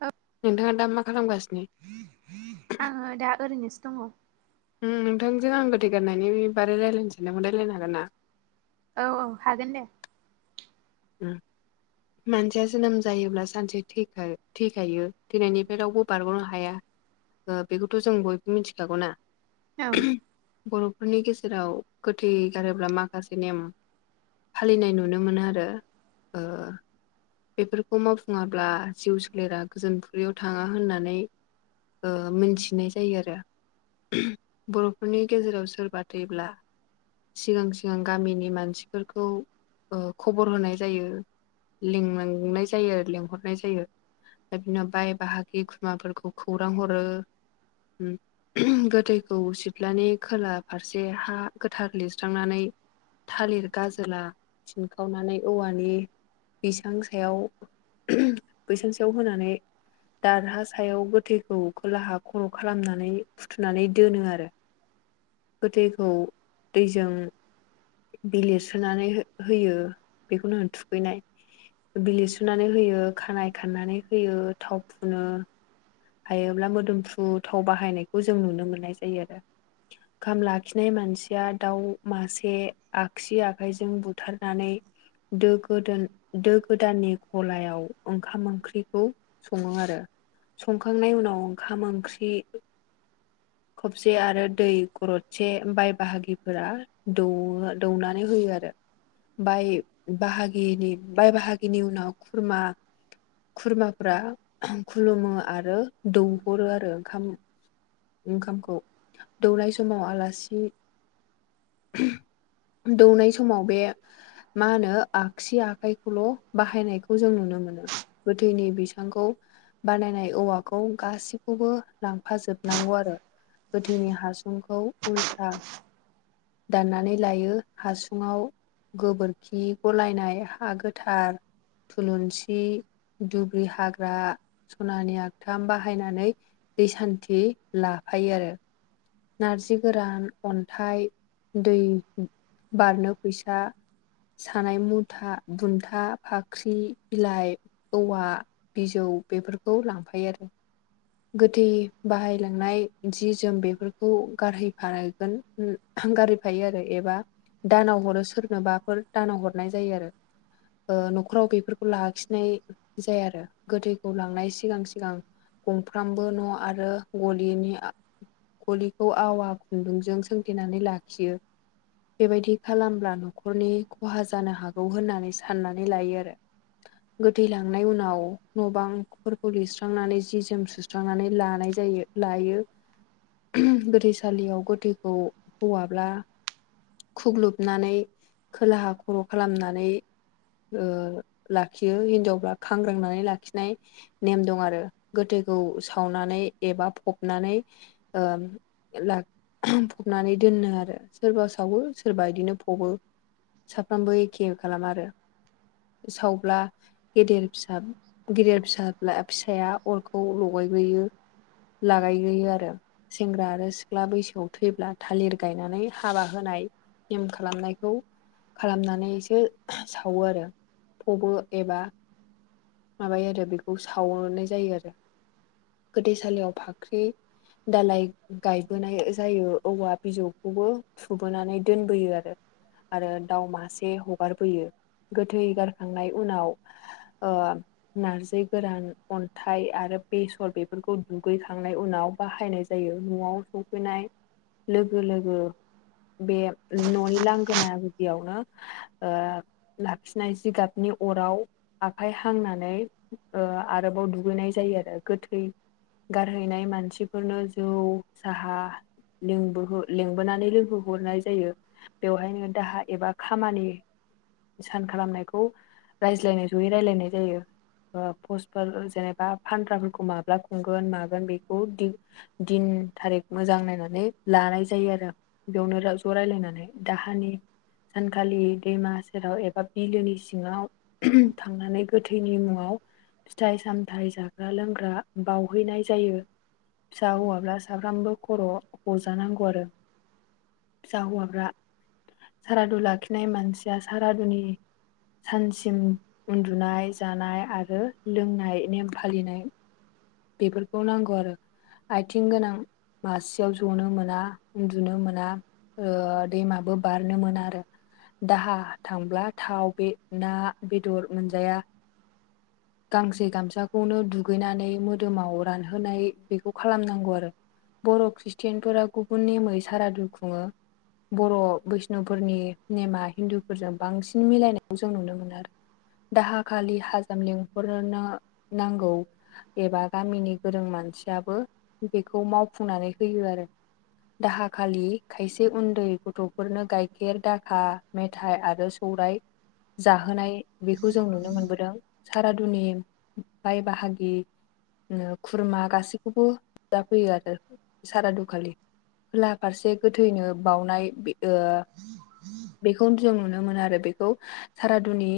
औ। नोंथाङा दा मा खालामगासिनो? आङो दा ओरैनोसो दङ। नोंथांजों आं गोथै गाननायनि बारै रायज्लायनो सानदोंमोनायलायनो हागोन ना? औ औ हागोन दे। उ मानसिया जोनोम जायोब्ला सानसे थ थैखायो थैनायनि बेलावबो बारग'नो हाया। बेखौथ' जों बयबो मिथिखागौ ना? औ बर'फोरनि गेजेराव गोथै गारोब्ला मा माखासे नेम फालिनाय नुनो मोनो आरो ओ बेफोरखौ मावफुङाब्ला जिउ सोलेरा गोजोनफुरियाव थाङा होननानै ओ मिथिनाय जायो आरो बर'फोरनि गेजेराव सोरबा थैब्ला सिगां सिगां गामिनि मानसिफोरखौ खबर होनाय जायो। लिंनाय जायो आरो लिंहरनाय जायो। बिनाव बाय बाहागि खुमाफोरखौ खौरां हरो। गोदैखौ सिथ्लानि खोला फारसे हा गोथार लिरस्रांनानै थालिर गाजोला थिनखावनानै औवानि बिसां सायाव बैसां सायाव होनानै दारहा सायाव गोथैखौ खोलाहा खर' खालामनानै फुथुनानै दोनो आरो। गोथैखौ दैजों बिलिर सोनानै होयो बेखौनो थुखैनाय बिलि सुनानै होयो खानाइ खाननानै होयो थाव फुनो हायोब्ला मोदोमफ्रु थाव बाहायनायखौ जों नुनो मोननाय जायो। ओंखाम लाखिनाय मानसिया दाउ मासे आगसि आखाइजों बुथारनानै दो गोदोन दो गोदाननि गलायाव ओंखाम ओंख्रिखौ सङो आरो। संखांनायनि उनाव ओंखाम ओंख्रि खबसे आरो दै गरदसे बाय बाहागिफोरा दौ दौनानै होयो आरो। बाय बाहागिनि बाय बाहागिनि उनाव खुरमा खुरमाफ्रा खुलुमो आरो दौहरो आरो। ओंखाम ओंखामखौ दौनाय समाव आलासि दौनाय समाव बे मा होनो आगसि आ आखाइखौल' बाहायनायखौ जों नुनो मोनो गोथैनि बिसांखौ बानायनाय औवाखौ गासिब खौबो लांफाजोबनांगौ आरो गोथैनि हासुंखौ उल्था दाननानै लायो हासुङाव गोबोरखि गलायनाय हा गोथार थुलुंसि दुब्रि हाग्रा सनानि थाम बाहायनानै दै सान्थि लाफायो आरो। नार्जि गोरान अन्थाइ दै बारनो फैसा सानाय मुथा बुन्था फाख्रि बिलाइ औवा बिजौ बेफोरखौ लांफायो आरो गोथै बाहाय नाय जि जोम बेफोरखौ गारहैफागोन गारहैफायो आरो एबा दानाव हरो सोरनोबाफोर दानाव हरनाय जायो आरो। न'खराव बेफोरखौ लाखिनाय जाया आरो गोथैखौ लांनाय सिगां सिगां गंफ्रामबो न' आरो गलिनि गलिखौ आवा खुन्दुंजों सोंथेनानै लाखियो। बेबायदि खालामब्ला न'खरनि खहा जानो हागौ होननानै साननानै लायो आरो। गोथै लांनाय उनाव न' बांफोरखौ लिरस्रांनानै जि ज जोम सुस्रांनानै लानाय जायो लायो गोथैसालियाव गोथै खौ हौवाब्ला खुग्लुबनानै खोलाहा खर' खालामनानै ओ लाखियो हिनजावब्ला खांग्रांनानै लाखि नाय नेम दं आरो गोथैखौ सावनानै एबा फबनानै ओ ला फबनानै दोनो आरो सोरबा सोर सावो सोरबा इदिनो फबो साफ्रामबो एखे खालामा आरो। सावब्ला गेदेर फिसा गेदेर फिसाला फिसाया अरखौ लगायग्रोयो लागायग्रोयो आरो सेंग्रा आरो सिख्ला बैसोआव थैब्ला थालिर गायनानै हाबा होनाय नेम खालामनायखौ खालामनानैसो सावो आरो फबो एबा माबायो आरो बेखौ सावोनाय जायो आरो गोथैसालियाव फाख्रि दालाय गायबोनाय जायो औवा बिजौखौबो थुबोनानै दोनबोयो आरो। आरो दाउ मासे हगारबोयो गोथै गारखांनाय उनाव ओ नार्जि गोरान अन्थाइ आरो बेसर बेफोरखौ दुगैखांनाय उनाव बाहायनाय जायो न'आव सफैनाय लोगो लोगो बे न'नि लांगोना गुदियावनो ओ लाखिनाय जिगाबनि अराव आखाइ हांनानै ओ आरोबाव दुगैनाय जायो आरो गोथै गारहैनाय मानसिफोरनो जौ साहा लिंबो-लिंबोनानै लों होहरनाय जायो बेवहायनो दाहा एबा खामानि सान खालामनायखौ रायज्लायनाय जयै रायलायनाय जायो। ओ पस्टफोर जेनेबा फान्द्राफोरखौ माब्ला खुंगोन मागोन बेखौ दिन थारिख मोजां नायनानै लानाय जायो आरो। बेयावनो ज' रायलायनानै दाहानि सानखालि दैमा सेराव एबा बिलोनि सिङाव थांनानै गोथैनि मुङाव फिथाइ सामथायाइ जाग्रा लोंग्रा बावहैनाय जायो फिसा हौवाब्ला साफ्रामबो खर' हजानांगौ आरो। फिसा हौवाफ्रा सारादु लाखिनाय मानसिया सारादुनि सानसिम उन्दुनाय जानाय आरो लोंनाय नेम फालिनाय बेफोरखौ नांगौ आरो आथिं गोनां मासेयाव जनो मोना उन्दुनो मोना ओ दैमाबो बारनो मोना आरो दाहा थांब्ला थाव बे ना बेदर मोनजाया गांसे गामसाखौनो दुगैनानै मो दोमाव रानहोनाय बेखौ खालामनांगौ आरो। बर' खृष्टियानफोरा गुबुननेमै सारादु खुंङो। बर' बैष्नुफोरनि नेमा हिन्दुफोरजों बांसिन मिलायनायखौ जों नुनो मोनो आरो। दाहा खालि हाजाम लिंहरनो नांगौ एबा गामिनि गोरों मानसियाबो बेखौ मावफुंनानै होयो आरो‌। दाहाखालि खायसे उन्दै गथ'फोरनो गाइखेर दाखा मेथाइ आरो सौराय जाहोनाय बेखौ जों नुनो मोनबोदों सारादुनि बाय बाहागि खुरमा गासैखौबो जाफैयो आरो सारादुखालि खोला फारसे गोथैनो बावउनाय ओ बेखौ जों नुनो मोनो आरो बेखौ सारादुनि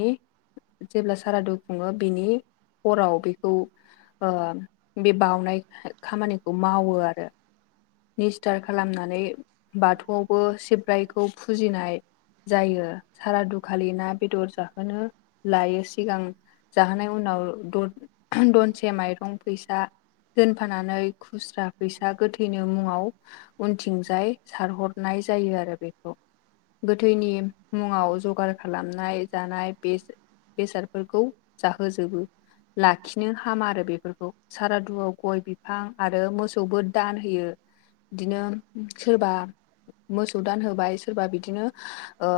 जेब्ला सारादु खुंङो बिनि हराव बेखौ ओ बे बावनाय खामानिखौ मावो आरो। निस्थार खालामनानै बाथौआवबो सिब्रायखौ फुजिनाय जायो सारादुखालि ना बेदर जाहोनो लायो सिगां जाहोनाय उनाव दथ दनसे माइरं फैसा दोनफानानै खुस्रा फैसा गोथै मुंङाव उनथिंजाय सारहरनाय जायो आरो बेखौ। गोथैनि मुंङाव जगार खालामनाय जानाय बेस बेसादफोरखौ जाहोजोबो लाखिनो हामा आरो बेफोरखौ सारादुआव गय बिफां आरो मोसौबो दान होयो इदिनो सोरबा मोसौ दान होबाय सोरबा बिदिनो ओ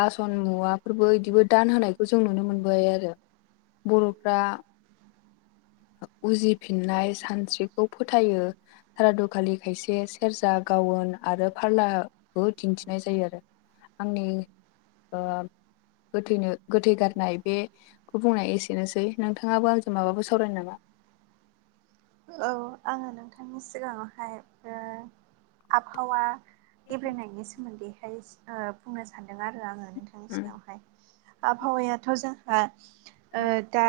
बासन मुवाफोरबो बिदिबो दान होनायखौ जों नुनो मोनबाय आरो। बर'फ्रा उजिफिननाय सानस्रिखौ फोथायो सारादुखालि खायसे सेरजा गावन आरो फारलाबो दिन्थिनाय जायो आरो। आंनि ओ गैथैनो गोथै गारनाय बेखौ बुंनाय एसेनोसै नोंथांङाबो आंजों माबो सा सावरायनो नामा? औ आंङो सिगांङावहाय ओ आबहावा गेब्रेंनायनि सोमोन्दैहाय ओ बुंनो सान्दों आरो आंङो। थांनि सिगांहाय आबहावायाथ' जोंहा ओ दा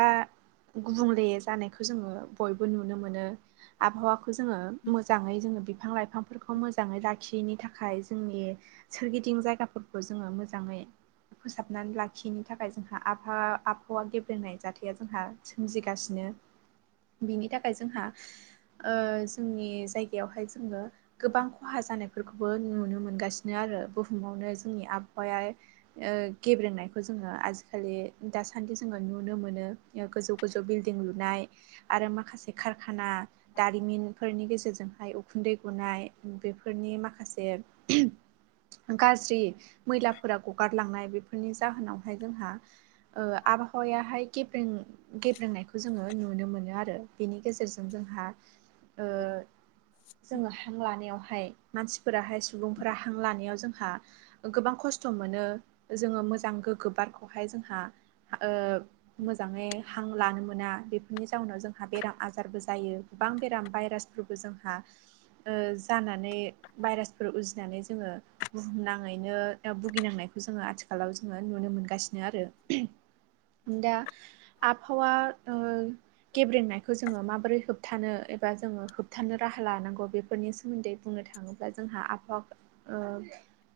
गुबुंले जानायखौ जोंङो बयबो नुनो मोनो। आबहावाखौ जोंङो मोजाङै जोंङो बिफां लाइफांफोरखौ मोजांङै लाखियैनि थाखाय जोंनि सोरगिदिं जायगाफोरखौ जोङो मोजांङै फोसाबनानै लाखियैनि थाखाय जोंहा आबहावा आबहावा गेब्रेंनाय जाथाया जोंहा सोमजिगासिनो बिनि थाखाय जोंहा ओ जोंनि जायगायावहाय जोंङो गोबां खहा जानायफोरखौबो नुनो मोनगासिनो आरो बुहुमावनो जोंनि आबहावाया ओ गेब्रेनायखौ जोंङो आजिखालि दासान्दि जोंङो नुनो मोनो। गोजौ गोजौ बिल्डिं लुनाय आरो मा कारखाना दारिमिनफोरनि गेजेरजोंहाय उखुन्दै गुनाय बेफोरनि माखासे गाज्रि मैलाफोरा गगारलांनाय बेफोरनि जाहोनावहाय जोंहा ओ आबहावायावहाय गेब्रें गेब्रेंनायखौ जोंङो नुनो मोनो आरो। बिनि गेजेरजों जोंहा ओ जोङो हां लानायावहाय मानसिफोराहाय सुबुंफोरा हां लानायाव जोंहा गोबां खस्थ' मोनो जोङो मोजां गोग्गो बारखौहाय जोंहा ओ मोजाङै हां लानो मोना बेफोरनि जाउनाव जों जोंहा बेराम आजारबो जायो गोबां बेराम भाइरासफोरबो जोंहा ओ जानानै भाइरासफोर उजिनानै जोङो बुहुमनाङैनो भुगिनांनायखौ जोङो आथिखालाव जोङो नुनो मोनगासिनो आरो। दा आबहावा ओ गेब्रेंनायखौ जोङो माबोरै होबथानो एबा जोङो होबथानो राहा लानांगौ बेफोरनि सोमोन्दै बुंनो थाङोब्ला जोंहा आबहावा ओ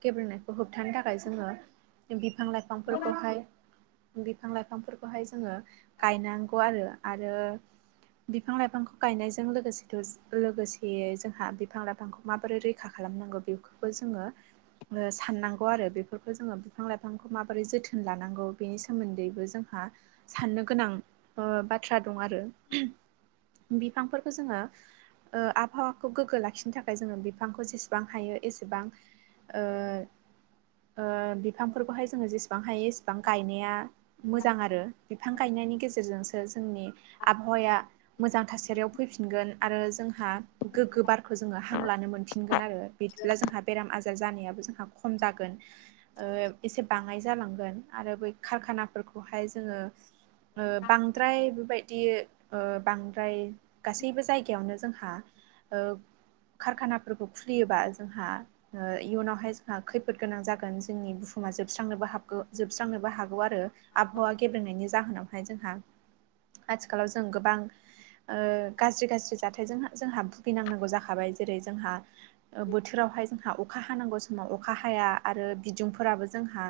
गेब्रेंनायखौ होबथानो थाखाय जोङो बिफां उम। लाइफांफोरखौहाय बिफां लाइफांफोरखौहाय जोङो गायनांगौ आरो आरो बिफां लाइफांखौ गायनायजों लोगोसेथ' लोगोसेयै जोंहा बिफां लाइफांखौ माबोरै रैखा खालामनांगौ बेखौबो जोङो साननांगौ आरो बेफोरखौ जोङो बिफां लाइफांखौ माबोरै जोथोन लानांगौ बेनि सोमोन्दैबो जोंहा साननो गोनां बाथ्रा दं आरो। बिफांफोरखौ जोङो ओ आबहावाखौ गोग्गो लाखिनो थाखाय जोङो बिफांखौ जेसेबां हायो एसेबां ओ ओ बिफांफोरखौहाय जोङो जेसेबां बेसेबां हायो इसेबां गायनाया मोजां आरो बिफां गायनायनि गेजेरजों जोंनि आबहावाया मोजां थासारियाव फैफिनगोन आरो जोंहा गोग्गो बारखौ जोङो हां लानो मोनफिनगोन आरो। बिदिब्ला जोंहा बेराम आजार जानायाबो जोंहा खम जागोन। ओ एसे बाङाय जालांगोन आरो बै खारखानाफोरखौहाय जोङो ओ बां बांद्राय बेबायदि ओ बांद्राय गासैबो जायगायावनो जोंहा ओ कारखानाफोरखौ खुलियोबा जोंहा ओ इयुनावहाय जोंहा खैफोद गोनां जागोन जोंनि बुहुमा जोबस्रांनोबो हाबगो जोबस्रांनोबो हा गौ आरो आबहावा गेब्रेंनायनि जाहोनावहाय जोंहा आथिखालाव जों गोबां ओ गाज्रि गाज्रि जाथायजों जोंहा भुगिनांनांगौ जाखाबाय जेरै जोंहा बोथोरावहाय जोंहा अखा हानांगौ समाव अखा हाया आरो बिदुंफोराबो जोंहा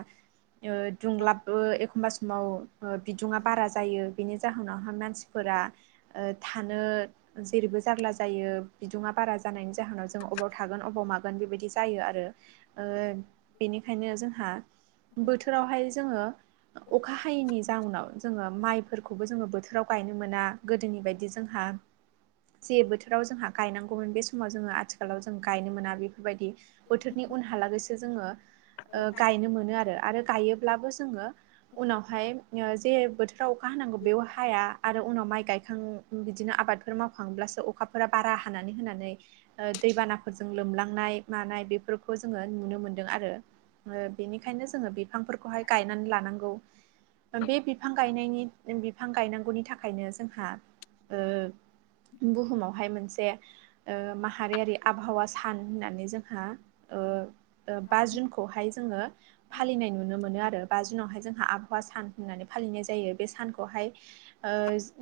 ओ दुंलाब एखमबा समाव बिदुङा बारा जायो बिनि जाहोनावहाय मानसिफोरा ओ थानो जेरैबो जारला जायो बिदुङा बारा जानायनि जाहोनाव जों अबाव थागोन अबाव मागोन बेबायदि जायो आरो ओ बेनिखायनो जोंहा बोथोरावहाय जोङो अखा हायैनि जाउनाव जोङो माइ फोरखौबो जोङो बोथोराव गायनो मोना गोदोनि बायदि जोंहा जे बोथोराव जोंहा गायनांगौमोन बे समाव जोङो आथिखालाव जों गायनो मोना बे फोरबायदि बोथोरनि उनहालागै जोङो ओ गायनो मोनो आरो आरो गायो। अब्लाबो जोङो उनावहाय जे बोथोराव नांगौ बेयाव हाया आरो उनाव माइ गायखां बिदिनो आबादफोर मावखांब्लासो अखा फोरा बारा हानानै होनानै दैबानाफोरजों लोमलांनाय मानाय बेफोरखौ जोङो नुनो मोनदों आरो। ओ बेनिखायनो जोङो बिफांफोरखौहाय गायनानै लानांगौ। बे बिफां गायनायनि जों बिफां गायनांगौनि थाखायनो जोंहा ओ बुहुमावहाय मोनसे ओ माहारियारि आबहावा सान होननानै जोंहा ओ ओ बा जुनखौहाय जोङो फालिनाय नुनो मोनो आरो। बा जुनावहाय जोंहा आबहावा सान होननानै फालिनाय जायो बे सानखौहाय ओ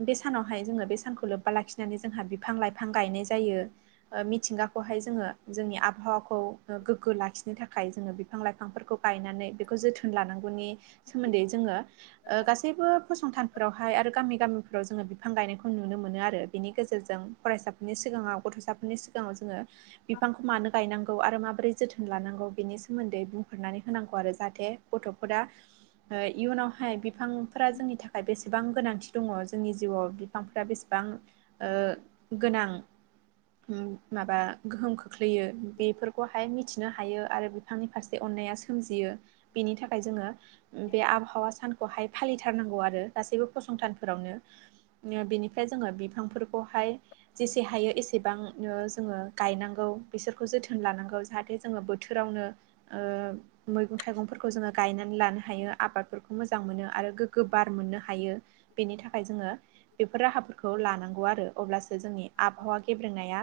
बे सानावहाय जोङो बे सानखौ लोब्बा लाखिनानै जोंहा बिफां-लाइफां गायनाय जायो। मिथिंगाखौहाय जोङो जोंनि आबहावाखौ ओ गोग्गो लाखिनो थाखाय जोङो बे बिफां-लाइफांफोरखौ गायनानै बेखौ जोथोन लानांगौनि सोमोन्दै जोङो ओ गासैबो फसंथान फोरावहाय आरो गामि-गामिफ्राव जोङो बिफां गायनायखौ नुनो मोनो आरो। बेनि गेजेरजों फरायसा- सिगाङाव गथ'साफोरनि सिगाङाव जोङो बिफांखौ मानो गायनांगौ आरो माबोरै जोथोन लानांगौ बेनि सोमोन्दै बुंफोरनानै होनांगौ आरो जाहाथे गथ'फोरा ओ इयुनावहाय बिफांफोरा जोंनि थाखा- खाय बेसेबां गोनांथि दङ जोंनि जिउआव बिफांफ्रा बेसेबां ओ गोनां। उम माबा गोहोम खोख्लैयो बेफोरखौहाय मिथिनो हायो आरो बिफांनि फारसे अन्नाया सोमजियो बेनि थाखाय जोङो बे आबहावा सान- खौहाय फालिथारनांगौ आरो गासैबो फसंथानफोरावनो। बिनिफ्राय जोङो बिफांफोरखौहाय। जेसे हायो एसेबांनो जोङो गायनांगौ बिसोरखौ जोथोन लानांगौ। जाहाथे जोङो बोथोरावनो ओ। मैगं-थाइगंफोरखौ जोङो गायनानै लानो हायो आबादफोरखौ मोजां मोनो आरो गोग्गो बार मोननो- हायो बेनि थाखाय जोङो बेफोर राहाफोरखौ लानांगौ। औ आरो अब्लासो जोंनि आबहावा गेब्रेंनाया